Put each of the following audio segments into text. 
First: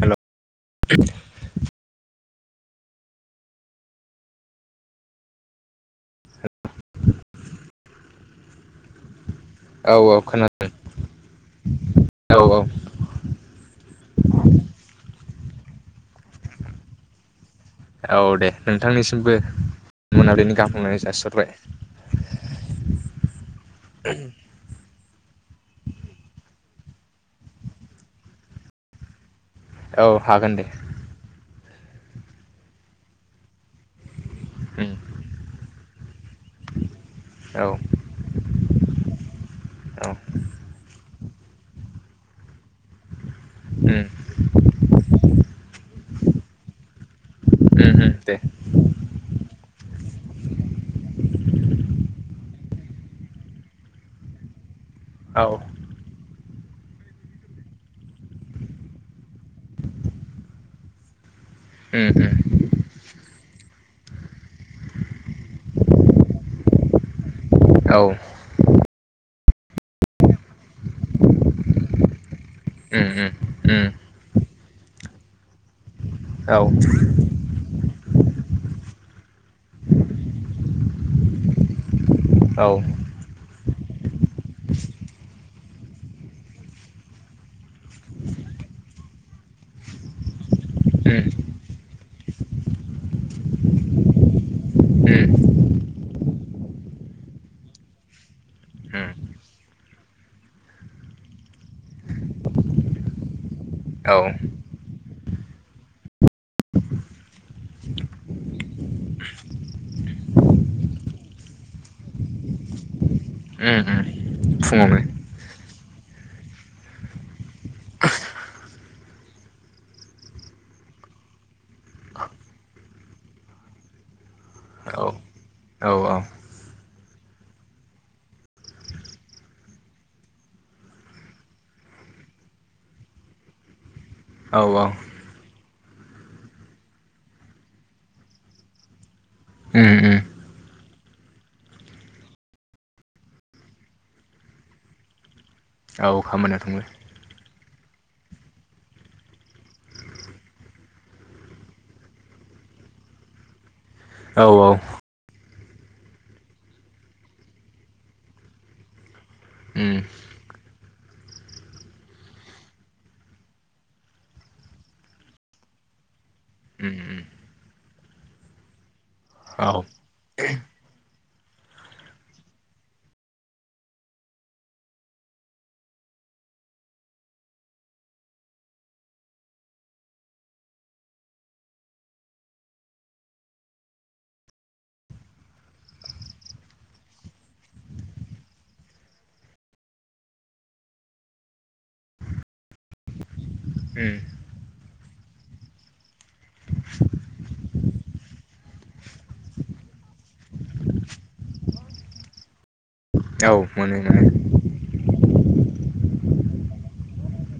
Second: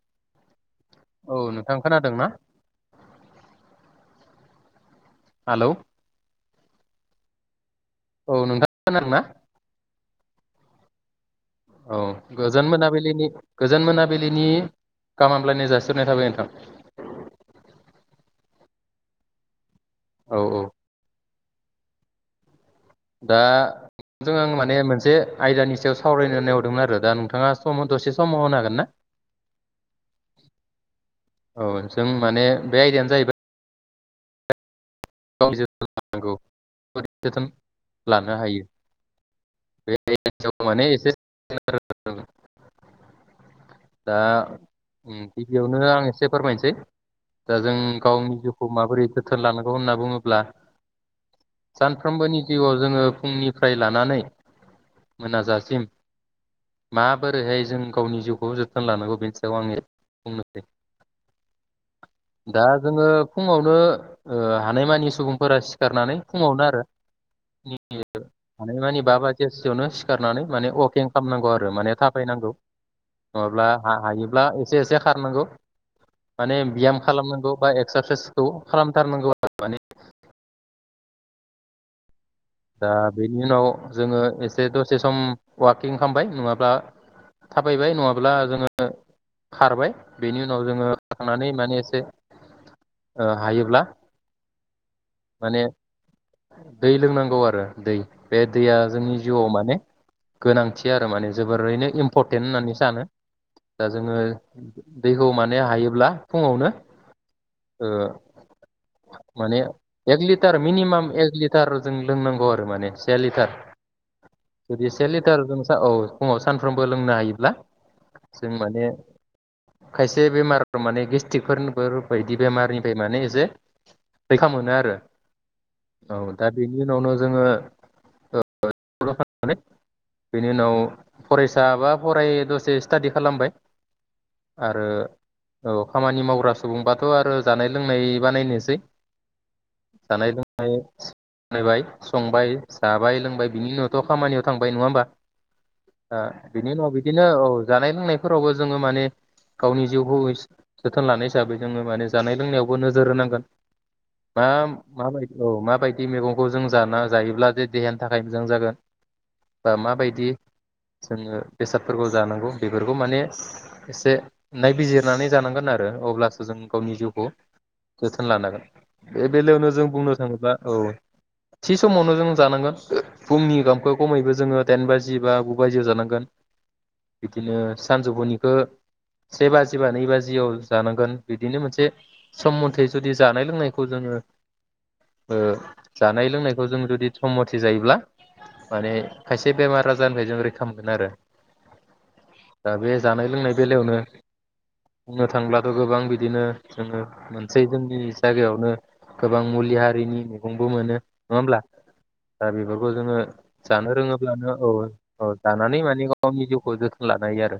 हेल' औ नोंथां खोनादों ना? हेल'। औ नोंथां खोनादों ना? औ औ खोनादों। औ औ गोजोन मोनाबिलिनि गोजोन मोनाबिलिनि गाहाम हामलायनाय जासिहरनाय थाबाय नोंथां। औ दे नोंथांनिसिमबो। औ मोनाबिलिनि औ गाहाम हामलायनाय जासिहरबाय। दा जों माने मोनसे आयदानि सायाव सावरायनो होननाया हरदोंमोन आरो। दा नोंथाङा सम दसे समाव होनागोन ना? औ हागोन दे। औ जों माने बे आयदायानो जाहैबाय उम गाव जोथोन लानो लानांगौ बोरै जोथोन औ लानो हायो? औ [unintelligible] [inaudible] उम दा उम गिबियावनो आं एसे फोरमायनोसै दा जों उम उम गावनि दे जिउखौ माबोरै जोथोन लानांगौ होना बुङोब्ला सानफ्रोमबोनि जिउआव जोङो फुंनिफ्राय लानानै औ मोनाजासिम माबोरैहाय जों गावनि जिउखौ जोथोन लानांगौ बेनि सायाव आङो बुंनोसै। उम उम दा जोङो फुङावनो ओ हानायमानि सुबुंफोरा सिखारनानै फुङावनो आरो औ निएर हानायमानि बा बाजि गेससियावनो सिखारनानै माने अवाकिं खालामनांगौ आरो माने थाबायनांगौ। उम उम नङाब्ला उम हा-हायोब्ला एसे एसे खारनांगौ। माने औ बियाम खालामनांगौ बा एक्सारसाइस। औ खालामथारनांगौ आरो माने। उम दा बिनि उनाव जोङो एसे दसे सम वाकिं खालामबाय नङाब्ला थाबायबाय नङाब्ला जोङो खारबाय बेनि उन औ जोङो उम खांनानै माने एसे। ओ हायोब्ला उम औ उम माने दै लोंनांग गौ आरो दै बे दैया जोंनि जिउआव माने गोनांथि आरो माने जोबोरैनो इम्पर्टेन होन्नानै सानो दा जोंयो दैखौ माने हायोब्ला फुंआवनो ओ माने एख लीटार मिनिमाम एख लीटर जोंनि लोंनागौ आरो माने से लिटार। जुदि फुङावनो से लिटार जोंसो औ फुङाव सानफ्रोमबो लोंनो हायोब्ला जों माने खायसे बेमार माने गेस्ट्रिकफोर-फोर बायदि बेमारनिफ्राय माने एसे रैखा मोनो आरो औ औ दा बि बिनि उनावनो जोङो ओ थरा फाननानै बिनि उनाव फरायसा बा फराय दसे सिदाडि खालामबाय औ आरो। औ औ खामानि मावग्रा सुबुंबाथ' आरो जानाय लोंनाय बानायनोसै उम उम जानाय लोंनाय नायबाय संबाय जाबाय लोंबाय बिनि उनावथ' खामानियाव थांबाय नङा होमबा? औ दा खामानियाव बिनि थांबाय उनाव बिदिनो औ। जानाय लोंनायफोरावबो जोङो माने गावनि जिउखौ एसे जोथोन लानाय हिसाबै जोङो माने जानाय लोंनायावबो नोजोर होनांगोन। मा औ औ उम माबोरै। औ मााबाय दि मैगंखौ जों जाना जायोब्ला जे देहानि थाखाय मोजां जागोन बा उम माबायदि जोङो बेसादफोरखौ जानांगौ बेफोरखौ माने एसे नायबिजिरनानै जानांगोन आरो अब्लासो जों गावनि जिउखौ उम जोथोन लानांगोन बे बेलायावनो औ जों बुंनो थाङोब्ला औ थि समावनो जों जानांगोन फुंनि ओंखामखौ खमैबो जोङो दाइन बाजि बा गु बाजियाव जानांगोन बिदिनो सानजौफुनिखौ से बाजि बा नै बाजियाव जानांगोन बिदिनो मोनसे सम मथे जुदि जानाय लोंनायखौ जोङो ओ जानाय लोंनायखौ जों जुदि सममुथे जायोब्ला माने खायसे बेमार आजारनिफ्राय जों रैखा मोनगोन आरो दा बे जानाय लोंनाय बेलायावनो उम बुंनो थांब्लाथ' गोबां बिदिनो जोङो मोनसे जोंनि जायगायावनो गोबां मुलि ह हारिनि मैगंबो मोनो नङा हब्ला दा बेबो जोङो औ जानो मोनो मोनो रोङोब्लानो औ औ लानानै माने गावनि जिउखौ जोथोन लानो हायो आरो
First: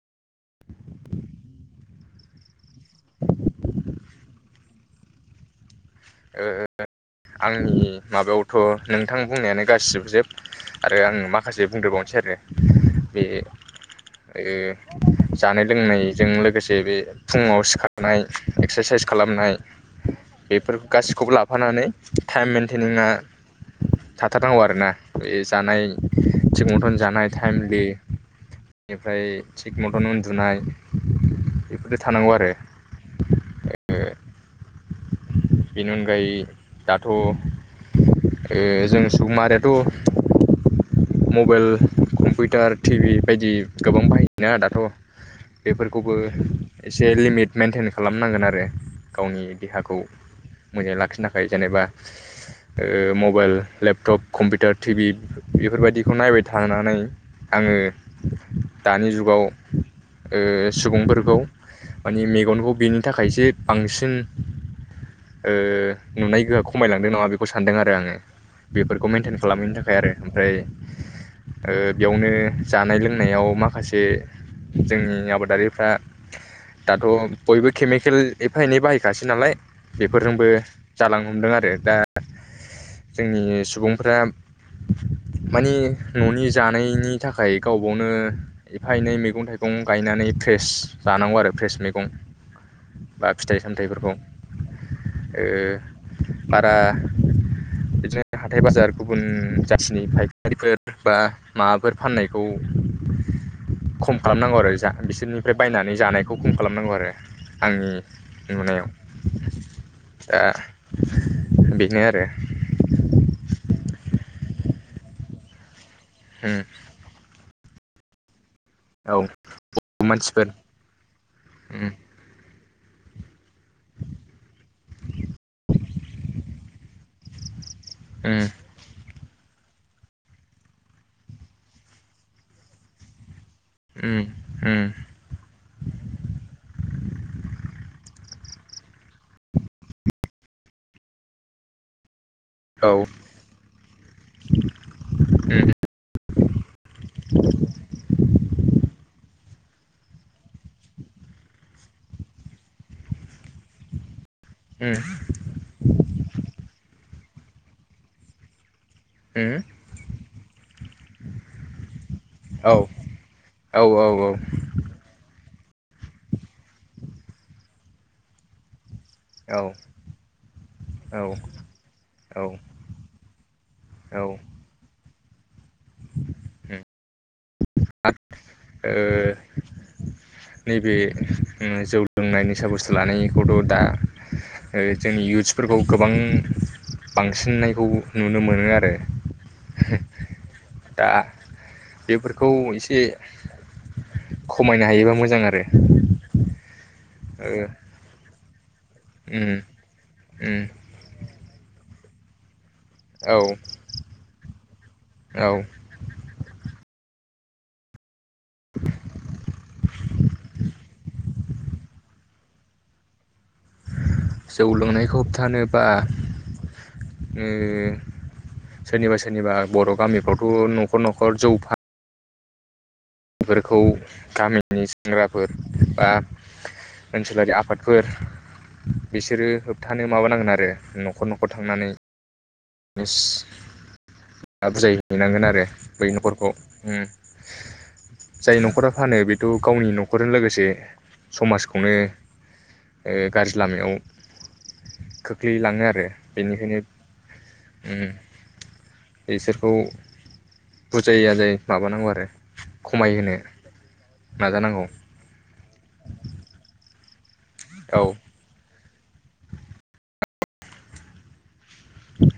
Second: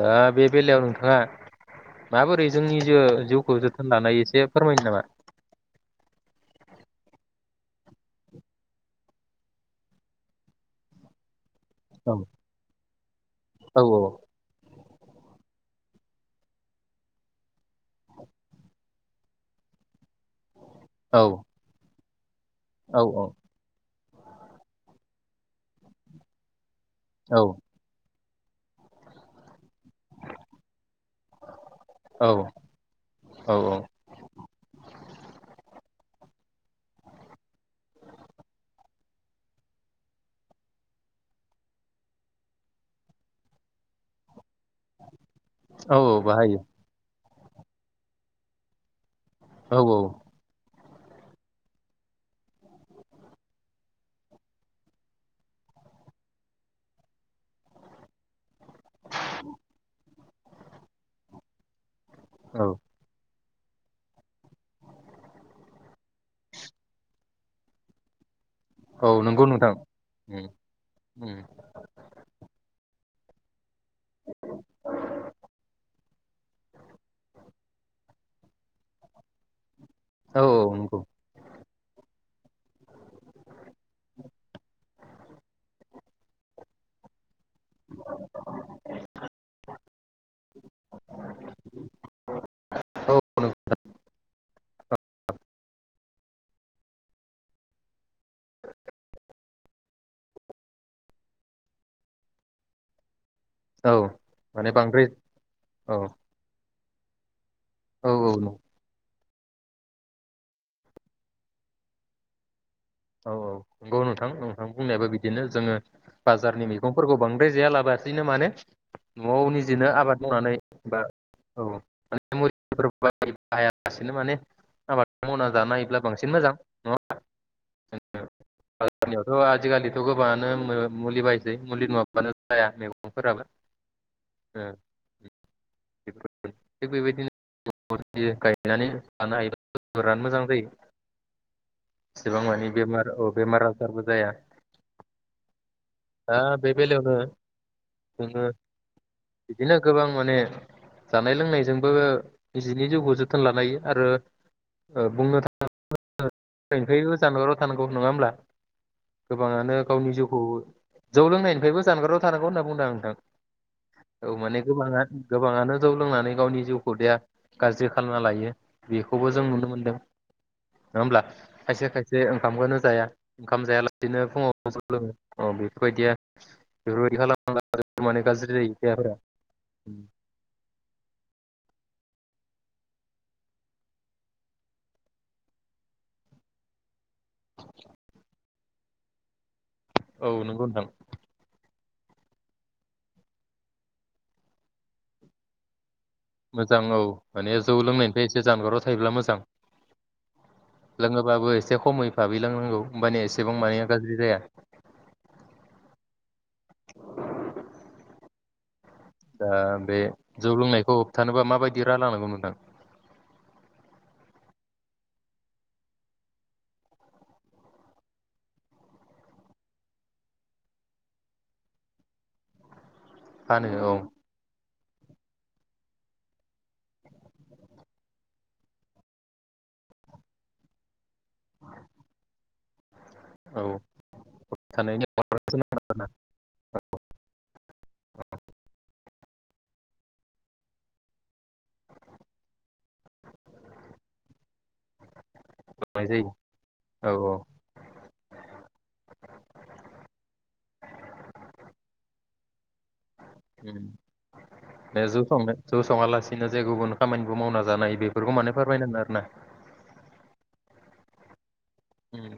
दा बे बेलायाव नोंथाङा माबोरै जोंनि जिउखौ जोथोन लानाय एसे फोरमायनो नामा ओ आंनि माबायावथ' नोंथां बुंनायानो गासिबो जोब आरो आङो मा माखासे औ बुंद्रोबावनोसै आरो बे औ ओ जानाय लोंनायजों लोगोसे बे फुङाव सिखारनाय एक्सारसाइस खालामनाय बेफोरखौ औ गासिखौबो लाफानानै [unintelligible] टाइम औ मेन्टेनआ थाथारनांगौ आरोना बे जानाय थिगमथन जानाय औ टाइमलि बेनिफ्राय थिग मथन उन्दुनाय बेफोरजों औ थानांगौ आरो औ बेनि अनगायै दाथ' ओह जों सुबुं माहारियाथ' मबाइल कम्पिउटार टिभि बायदि गोबां बाहायोना दाथ' औ बेफोरखौबो बाहायो एसे लिमिट मेेनटेन खालामनांगोन आरो गावनि औ देहाखौ औ मोजाङै लाखिनो थाखाय जेनेबा ओह मबाइल लेपटप कम्पिउटार टिभि बेफोरबायदिखौ नायबाय थानानै आङो दानि जुगाव ओह सुबुंफोरखौ माने औ मेगनखौ बेनि थाखायसो बांसिन ओह नुनाय गोहोआ खमायलांदों नङा बेखौ सानदों आरो आङो बेफोरखौ औ मेेनटेन नंगौ खालामनो नोंथां थाखाय आरो उम ओमफ्राय उम ओह बेयावनो जानाय लोंनायाव मा माखासे जोंनि आबादारिफ्रा दाथ' बयबो केमिकेल एफा एनै बाहायखासै नालाय औ बेफोरजोंबो औ नंगौ जालांनो हमदों आरो दा जोंनि सुबुंफ्रा माने न'नि जानायनि नि थाखाय गावबावनो एफा एनै मैगं थाइगं गायनानै फ्रेस जानांगौ आरो फ्रेस मैगं औ बा फिथाइ नंगौ सामथाइफोरखौ ओ बारा बिदिनो हाथाइ बाजार गुबुन जाथिनि फायखारिफोर बा माबाफोर फाननायखौ औ खम खालामनांगौ माने आरो जा बांद्राय बिसोरनिफ्राय बायनानै औ जानायखौ खम खालामनांगौ आरो बे आंनि औ नंगौ। नुनायाव दा बेनो आरो औ औ नंगौ नोंथां नोंथां बुंनायाबो बिदिनो जोङो उम बाजारनि मैगंफोरखौ बांद्राय जायालाब बासिनो माने औ न'आव निजेनो आबाद मानसिफोर मावनानै बा औ उम [unintelligible] [unintelligible] माने आबाद मावना जानो हायोब्ला बांसिन मोजां नङा ओमबा? ओ थ' आजिखालिथ' गोबाङानो मुलि बायसै मुलि नङाब्लानो जाया मैगंफोराबो उम ओ उम [unintelligible] हैनानै लानो हायोब बिराद मोजां जायो एसेबां बेमार औ बेमार आजारबो जाया उम दा बे बेलायावनो जोङो बिदिनो गोबां माने जानाय लोंनायजोंबो निजिनि जिउखौ जोथोन लानाय हायो आरो ओ उम बुंनो [unintelligible] [unintelligible] थानांगौ नङा ओमब्ला? उम गोबाङानो गावनि जिउ [unintelligible] जौ लोंनायनिफ्रायबो जानगाराव थानांगौ होनना औ बुंदों आं नोंथां औ माने गोबाङा गोबाङानो जौ लोंनानै गावनि जिउखौ देाया गाज्रि खालामना लायो बेखौबो जों औ नुनो मोनदों नङा होमब्ला औ खायसे खायसे औ ओंखामखौनो जाया ओंखाम जायालासेनो औ फुङाव जौ लोङो औ बेे बायदिया उम बेफोरबादि खालाम माने गाज्रि जायो आरो देहाफोरा नैबे ओं जौ लोंनाय निसा बुस्थु लानायखौथ' दा ओ जों इउथ्सफोरखौ गोबां बांसिननायखौ नुनो मोनो आरो औ नोंगौ होनदां। दा बेफोरखौ इसे खमायनो हायोबा मोज मोजां आरो मोजां औ ओ माने जौ लोंनायनिफाय एसे जानगाराव थायोब्ला मोजां उम उम लोङोबाबो एसे खमै बाबैलोंनांगौ ओमबानिे औ एसेबां मानिया गाज्रि जाया औ दा बे जौ लोंनायखौ होबथानोबा माबायदि राहा लानांगौ नोंथां जौ लोंनायखौ होबथानोबा सोरनिबा-सोरनिबा बर' गामिफ्रावथ' न'खर-न'खर जौ फा फानो फोरखौ औ गामि नि सेंग्राफोर बा ओनसोलारि आफादफोर बिसोरो होबथानो माबानांगोन आरो न'खर-न'खर थांनानै मिस औ थानायनि बुजायहैनांगोन आरो बै न'खरखौ जाय न'खरा फानो बेथ' गावनि न'खरजों लोगोसे समाजखौनो गाज्रि लामायाव खोख्लैलाङो आरो जायो बेनिखायनो औ औ बिसोरखौ बुजायै आजायै माबानांगौ आरो खमायहोनो नाजानांगौ ज' संङालासिनो जे गुबुन खामानि मावना जानाय औ बेफोरखौ माने फोरमायनांगोन आरो ना अम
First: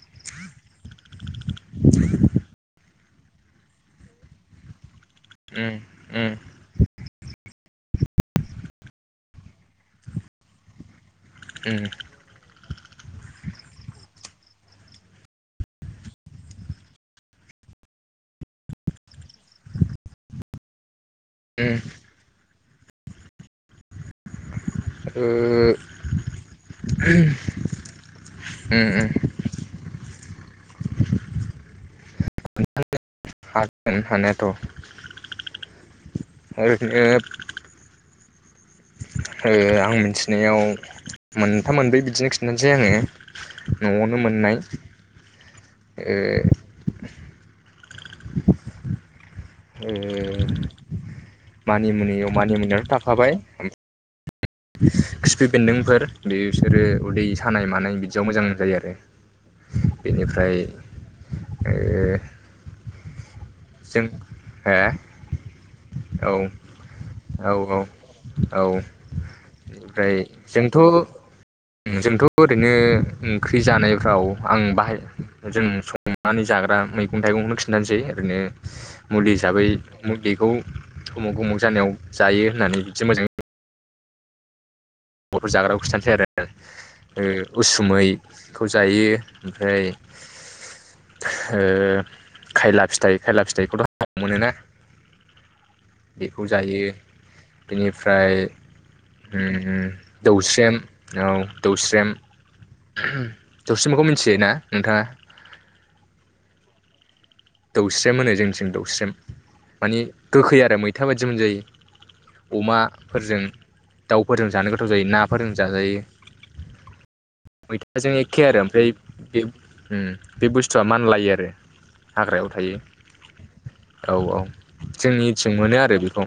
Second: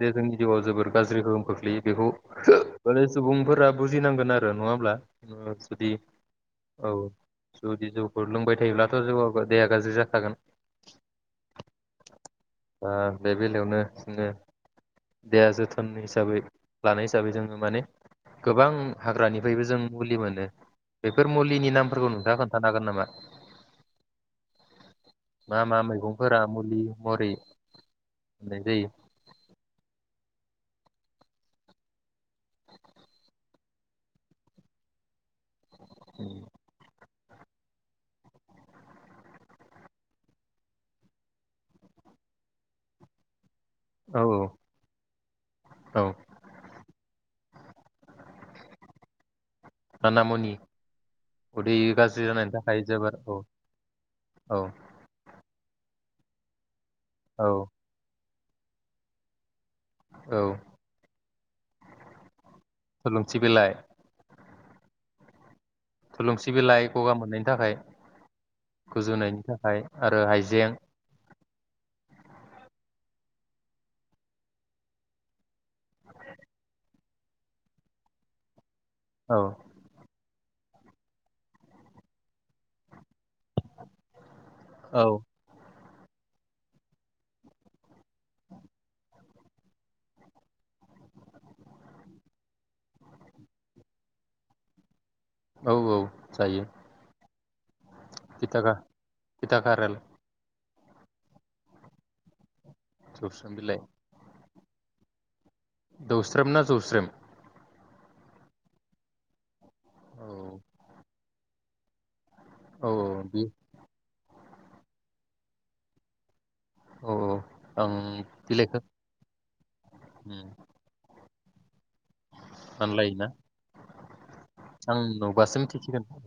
जे जोंनि जिउआ जोबोर गाज्रि गोहोम खोख्लैयो बेखौ माने सुबुंफोरा बुजिनांगोन आरो नंङा होमब्ला जोंङो उम जुदि उम औ जुदि जौफोर लोंबाय थायोब्लाथ' जों ओ देाया गाज्रि जाखागोन अम ओ बे बेलायावनो जोंङो देहा जोथोन हिसाबै लानाय हिसाबै जोंङो माने गोबां हाग्रानिफ्रायबो जों मुलि मोनो बेफोर मुलिनि उम नामफोरखौ नोंअंथांआ खोन थानो हागोन नामा। ओ मा मा मैगंफोरा मुलि मुरि अम अम हागोन हानायाथ' ओरैनो ओ आं मिथिनायाव मोनथाम मोनब्रै बिदिनो खिन्थानोसै आंङो औ न'आवनो मोननाय औ ओ ओ माना मुनि उदै मानि मुनि गाज्रि जानायनि मानि थाखाय मुनियाथ' जोबोर थाखाबाय औ औ खिफि बेन्दोंफोर बे बिसोरो उदै औ सानाय मानाय बिदि बियाव मोजां जायो आरो। औ बेनिफ्राय ओ हालौ। सि बेलाय जों हो? थुलुंसि बिलाइ गगा मोननायनि औ थाखाय औ गुजुनायनि थाखाय ओमफ्राय आरो हाइजें। जोंथ' जोंथ' ओरैनो ओंख्रि जानायफ्राव आं बाहाय जों संनानै जाग्रा मै मैगं-थाइगंखौ खिन्थानोसै ओरैनो मुलि औ हिसाबै मुलिखौ अमुख उमुख जानायाव जायो होननानै जों मोजाङै औ बर' जाग्राखौ खिथानोस सै आरो उसुमैखौ जायो ओमफ्राय ओ खायला फिथाइ खायला फिथाइखौथ' मोनोना। औ औ जायो। बेनिफ्राय थिथा खा थिथा उम खारेल उम। स्रेम औ दौस्रम। ओहोम जौस्रोम बिलाइ दौस्रेमखौ मिथियोना? नोंथांङा? दौस्रेम ना जौस्रेम? दौस्रेम होनो जोंनिथिं दौस्रेम। मानि औ गोखै आरो मैथा बाद जोम मोनजायो। औ औ अमाफोरजों। बे दाउफोरजों जानो गोथाव जायो नाफोरजों जाजायो। औ आं मैथाजों एखे आरो बिलाइखौ ओमफ्राय बे बे बुस्थुआ मानलायो आरो। हाग्रायाव थायो औ औ मानलायोनाज्ञ [inaudible] आं जोंनिथिं नुबासो मोनो आरो मिथिसिगोन औ बेखौ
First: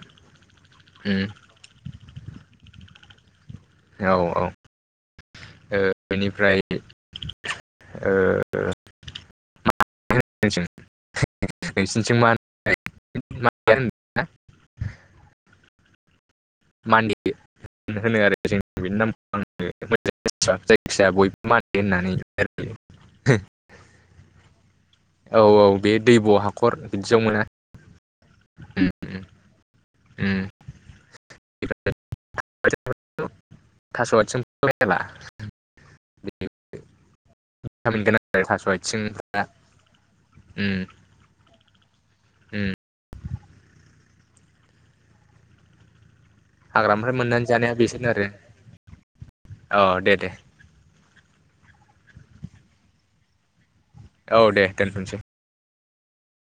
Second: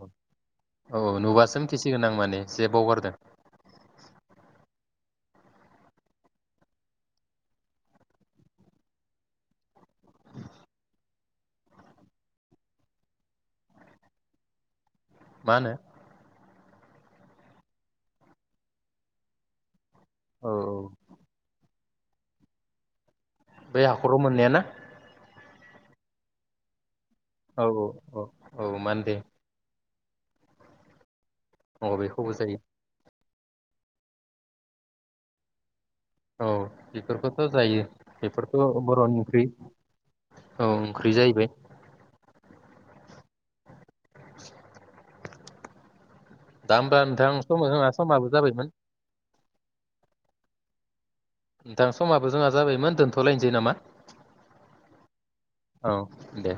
औ उम नुबासो मिथिसिगोन आं माने जे बावगारदों। औ औ ओ बेनिफ्रायनो ओ [unintelligible] मा होनो? मानदे होनो आरो जों बेनि नामखौ आङो। मोजां औ मोनथिया जायखिाया बयबो माने होननानै [unintelligible] बै हाखराव मोननाया ना? औ औ बे दैब' हाखर बिदियाव मोना औ औ औ औ मानदे। ओम अ बेखौबो जायो थास'आयथिं [unintelligible] औ बेफोरखौथ' जायो गोनां आरो थास' बेफोरथ' बर'नि आथिंफ्रा ओंख्रि औ ओंख्रि जाहैबाय। ओम [inaudible] दा होमबा हाग्रानिफ्राय नोंथां मोननानै जानाया समाजाबाय बेसोरनो आरो समाबो जाबायमोन। औ दे दे। नोंथां समाबो जोंहा जाबायमोन दोनथ'लायनोसै नामा? औ दे दोनथ'सै। औ दे